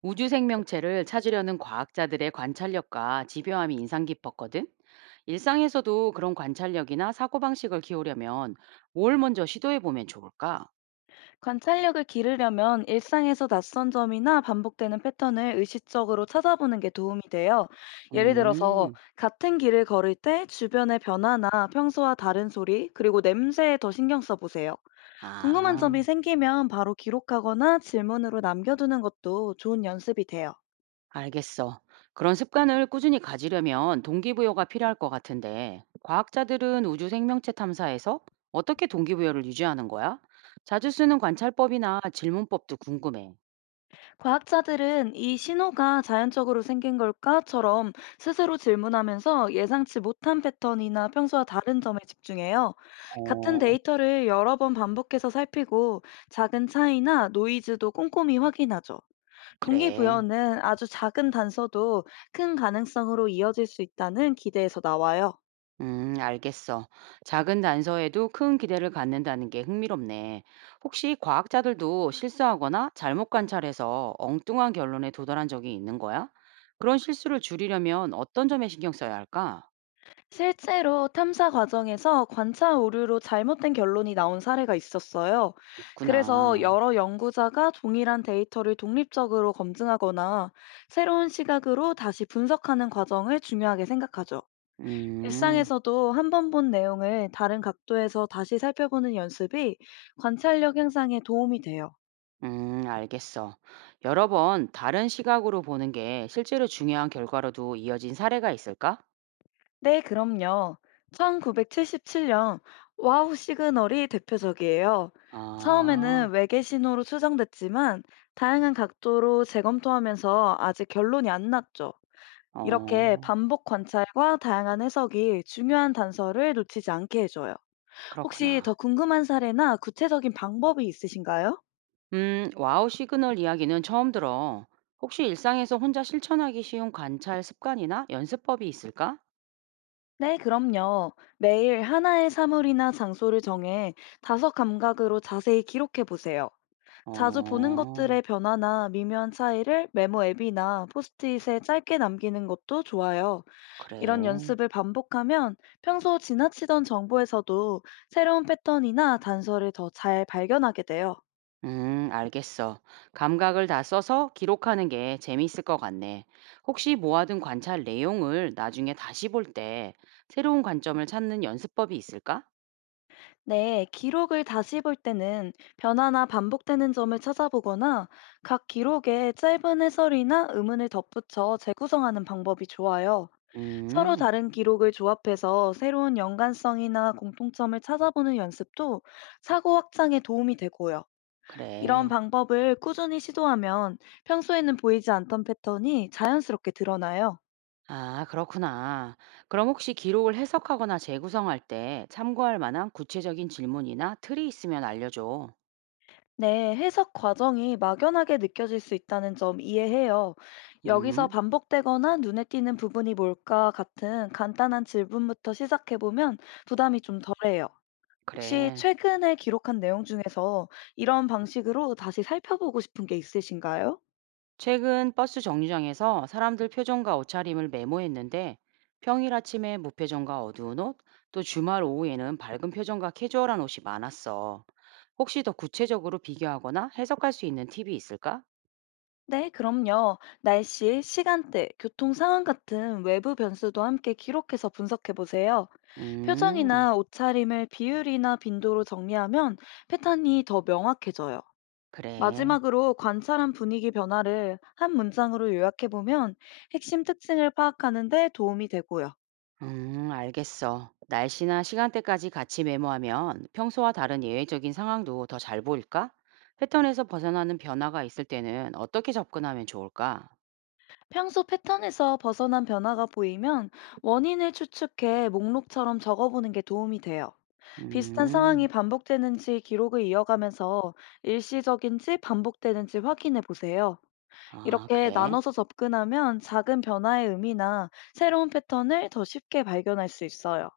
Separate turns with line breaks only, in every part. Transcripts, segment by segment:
우주 생명체를 찾으려는 과학자들의 관찰력과 집요함이 인상 깊었거든. 일상에서도 그런 관찰력이나 사고방식을 키우려면 뭘 먼저 시도해 보면 좋을까?
관찰력을 기르려면 일상에서 낯선 점이나 반복되는 패턴을 의식적으로 찾아보는 게 도움이 돼요. 예를 들어서
음,
같은 길을 걸을 때 주변의 변화나 평소와 다른 소리, 그리고 냄새에 더 신경 써보세요. 궁금한
아,
점이 생기면 바로 기록하거나 질문으로 남겨두는 것도 좋은 연습이 돼요.
알겠어. 그런 습관을 꾸준히 가지려면 동기부여가 필요할 것 같은데, 과학자들은 우주 생명체 탐사에서 어떻게 동기부여를 유지하는 거야? 자주 쓰는 관찰법이나 질문법도 궁금해.
과학자들은 이 신호가 자연적으로 생긴 걸까?처럼 스스로 질문하면서 예상치 못한 패턴이나 평소와 다른 점에 집중해요. 같은
어,
데이터를 여러 번 반복해서 살피고 작은 차이나 노이즈도 꼼꼼히 확인하죠.
그래.
동기부여는 아주 작은 단서도 큰 가능성으로 이어질 수 있다는 기대에서 나와요.
알겠어. 작은 단서에도 큰 기대를 갖는다는 게 흥미롭네. 혹시 과학자들도 실수하거나 잘못 관찰해서 엉뚱한 결론에 도달한 적이 있는 거야? 그런 실수를 줄이려면 어떤 점에 신경 써야 할까?
실제로 탐사 과정에서 관찰 오류로 잘못된 결론이 나온 사례가 있었어요. 그래서
있구나.
여러 연구자가 동일한 데이터를 독립적으로 검증하거나 새로운 시각으로 다시 분석하는 과정을 중요하게 생각하죠.
음,
일상에서도 한번 본 내용을 다른 각도에서 다시 살펴보는 연습이 관찰력 향상에 도움이 돼요.
알겠어. 여러 번 다른 시각으로 보는 게 실제로 중요한 결과로도 이어진 사례가 있을까?
네, 그럼요. 1977년 와우 시그널이 대표적이에요.
아,
처음에는 외계 신호로 추정됐지만 다양한 각도로 재검토하면서 아직 결론이 안 났죠. 이렇게
어,
반복 관찰과 다양한 해석이 중요한 단서를 놓치지 않게 해줘요. 혹시
그렇구나.
더 궁금한 사례나 구체적인 방법이 있으신가요?
와우 시그널 이야기는 처음 들어. 혹시 일상에서 혼자 실천하기 쉬운 관찰 습관이나 연습법이 있을까?
네, 그럼요. 매일 하나의 사물이나 장소를 정해 다섯 감각으로 자세히 기록해 보세요. 자주 보는
어,
것들의 변화나 미묘한 차이를 메모 앱이나 포스트잇에 짧게 남기는 것도 좋아요. 이런
그래.
연습을 반복하면 평소 지나치던 정보에서도 새로운 패턴이나 단서를 더 잘 발견하게 돼요.
알겠어. 감각을 다 써서 기록하는 게 재미있을 것 같네. 혹시 모아둔 관찰 내용을 나중에 다시 볼 때 새로운 관점을 찾는 연습법이 있을까?
네, 기록을 다시 볼 때는 변화나 반복되는 점을 찾아보거나 각 기록에 짧은 해설이나 의문을 덧붙여 재구성하는 방법이 좋아요. 서로
음,
다른 기록을 조합해서 새로운 연관성이나 공통점을 찾아보는 연습도 사고 확장에 도움이 되고요. 이런
그래.
방법을 꾸준히 시도하면 평소에는 보이지 않던 패턴이 자연스럽게 드러나요.
아, 그렇구나. 그럼 혹시 기록을 해석하거나 재구성할 때 참고할 만한 구체적인 질문이나 틀이 있으면 알려줘.
네, 해석 과정이 막연하게 느껴질 수 있다는 점 이해해요. 여기서
음,
반복되거나 눈에 띄는 부분이 뭘까 같은 간단한 질문부터 시작해보면 부담이 좀 덜해요. 혹시
그래.
최근에 기록한 내용 중에서 이런 방식으로 다시 살펴보고 싶은 게 있으신가요?
최근 버스 정류장에서 사람들 표정과 옷차림을 메모했는데 평일 아침에 무표정과 어두운 옷, 또 주말 오후에는 밝은 표정과 캐주얼한 옷이 많았어. 혹시 더 구체적으로 비교하거나 해석할 수 있는 팁이 있을까?
네, 그럼요. 날씨, 시간대, 교통 상황 같은 외부 변수도 함께 기록해서 분석해보세요.
음,
표정이나 옷차림을 비율이나 빈도로 정리하면 패턴이 더 명확해져요.
그래.
마지막으로 관찰한 분위기 변화를 한 문장으로 요약해보면 핵심 특징을 파악하는 데 도움이 되고요.
알겠어. 날씨나 시간대까지 같이 메모하면 평소와 다른 예외적인 상황도 더 잘 보일까? 패턴에서 벗어나는 변화가 있을 때는 어떻게 접근하면 좋을까?
평소 패턴에서 벗어난 변화가 보이면 원인을 추측해 목록처럼 적어보는 게 도움이 돼요. 비슷한
음,
상황이 반복되는지 기록을 이어가면서 일시적인지 반복되는지 확인해 보세요.
아,
이렇게
그래.
나눠서 접근하면 작은 변화의 의미나 새로운 패턴을 더 쉽게 발견할 수 있어요.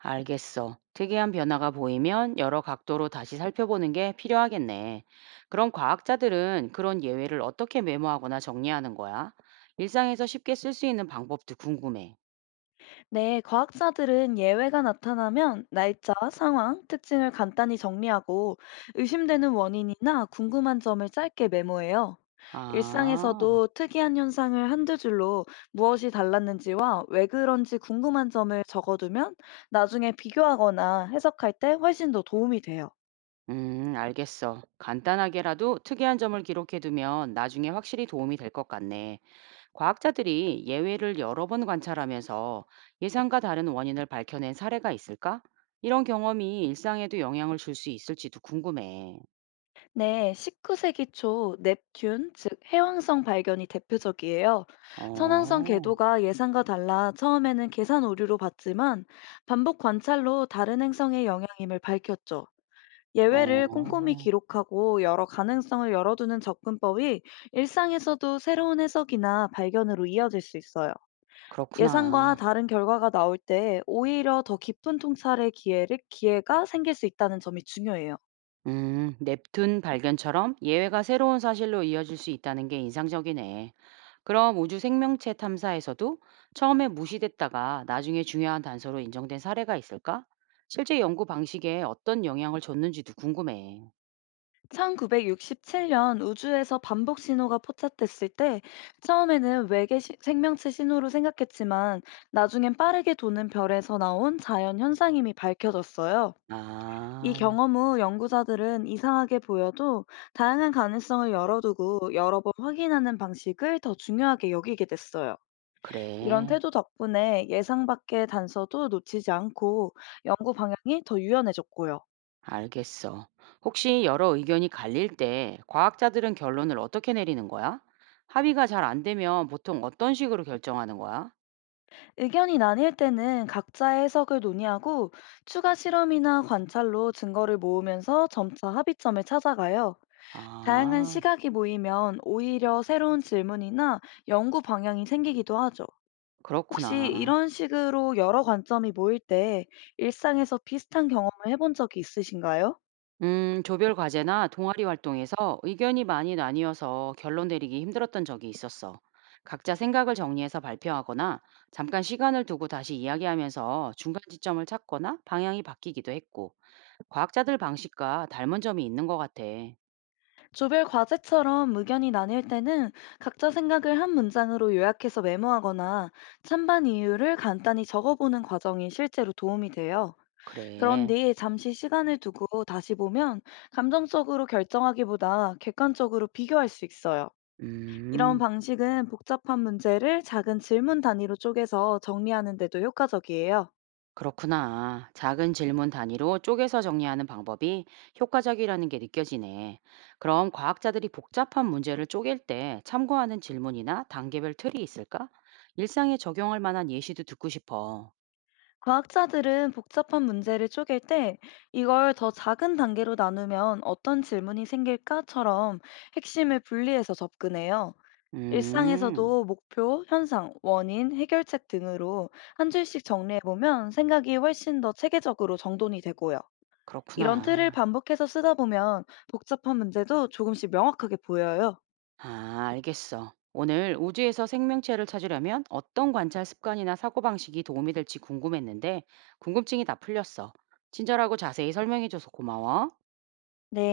알겠어. 특이한 변화가 보이면 여러 각도로 다시 살펴보는 게 필요하겠네. 그럼 과학자들은 그런 예외를 어떻게 메모하거나 정리하는 거야? 일상에서 쉽게 쓸 수 있는 방법도 궁금해.
네, 과학자들은 예외가 나타나면 날짜, 상황, 특징을 간단히 정리하고 의심되는 원인이나 궁금한 점을 짧게 메모해요.
아.
일상에서도 특이한 현상을 한두 줄로 무엇이 달랐는지와 왜 그런지 궁금한 점을 적어두면 나중에 비교하거나 해석할 때 훨씬 더 도움이 돼요.
알겠어. 간단하게라도 특이한 점을 기록해두면 나중에 확실히 도움이 될 것 같네. 과학자들이 예외를 여러 번 관찰하면서 예상과 다른 원인을 밝혀낸 사례가 있을까? 이런 경험이 일상에도 영향을 줄 수 있을지도 궁금해.
네, 19세기 초 넵튠, 즉 해왕성 발견이 대표적이에요. 천왕성
어,
궤도가 예상과 달라 처음에는 계산 오류로 봤지만 반복 관찰로 다른 행성의 영향임을 밝혔죠. 예외를 꼼꼼히
어,
기록하고 여러 가능성을 열어두는 접근법이 일상에서도 새로운 해석이나 발견으로 이어질 수 있어요. 예상과
그렇구나.
다른 결과가 나올 때 오히려 더 깊은 통찰의 기회를, 기회가 생길 수 있다는 점이 중요해요.
넵튠 발견처럼 예외가 새로운 사실로 이어질 수 있다는 게 인상적이네. 그럼 우주 생명체 탐사에서도 처음에 무시됐다가 나중에 중요한 단서로 인정된 사례가 있을까? 실제 연구 방식에 어떤 영향을 줬는지도 궁금해.
1967년 우주에서 반복 신호가 포착됐을 때 처음에는 생명체 신호로 생각했지만 나중엔 빠르게 도는 별에서 나온 자연 현상임이 밝혀졌어요. 이
아,
경험 후 연구자들은 이상하게 보여도 다양한 가능성을 열어두고 여러 번 확인하는 방식을 더 중요하게 여기게 됐어요. 이런
그래.
태도 덕분에 예상 밖의 단서도 놓치지 않고 연구 방향이 더 유연해졌고요.
알겠어. 혹시 여러 의견이 갈릴 때 과학자들은 결론을 어떻게 내리는 거야? 합의가 잘 안 되면 보통 어떤 식으로 결정하는 거야?
의견이 나뉠 때는 각자의 해석을 논의하고 추가 실험이나 관찰로 증거를 모으면서 점차 합의점을 찾아가요. 다양한
아,
시각이 모이면 오히려 새로운 질문이나 연구 방향이 생기기도 하죠. 혹시
그렇구나.
이런 식으로 여러 관점이 모일 때 일상에서 비슷한 경험을 해본 적이 있으신가요?
조별 과제나 동아리 활동에서 의견이 많이 나뉘어서 결론 내리기 힘들었던 적이 있었어. 각자 생각을 정리해서 발표하거나 잠깐 시간을 두고 다시 이야기하면서 중간 지점을 찾거나 방향이 바뀌기도 했고, 과학자들 방식과 닮은 점이 있는 것 같아.
조별 과제처럼 의견이 나뉠 때는 각자 생각을 한 문장으로 요약해서 메모하거나 찬반 이유를 간단히 적어보는 과정이 실제로 도움이 돼요. 그런
그래.
뒤 잠시 시간을 두고 다시 보면 감정적으로 결정하기보다 객관적으로 비교할 수 있어요. 이런
음.
방식은 복잡한 문제를 작은 질문 단위로 쪼개서 정리하는 데도 효과적이에요.
그렇구나. 작은 질문 단위로 쪼개서 정리하는 방법이 효과적이라는 게 느껴지네. 그럼 과학자들이 복잡한 문제를 쪼갤 때 참고하는 질문이나 단계별 틀이 있을까? 일상에 적용할 만한 예시도 듣고 싶어.
과학자들은 복잡한 문제를 쪼갤 때 이걸 더 작은 단계로 나누면 어떤 질문이 생길까처럼 핵심을 분리해서 접근해요.
음,
일상에서도 목표, 현상, 원인, 해결책 등으로 한 줄씩 정리해보면 생각이 훨씬 더 체계적으로 정돈이 되고요. 이런 틀을
그렇구나.
반복해서 쓰다 보면 복잡한 문제도 조금씩 명확하게 보여요.
아, 알겠어. 오늘 우주에서 생명체를 찾으려면 어떤 관찰 습관이나 사고방식이 도움이 될지 궁금했는데 궁금증이 다 풀렸어. 친절하고 자세히 설명해줘서 고마워.
네.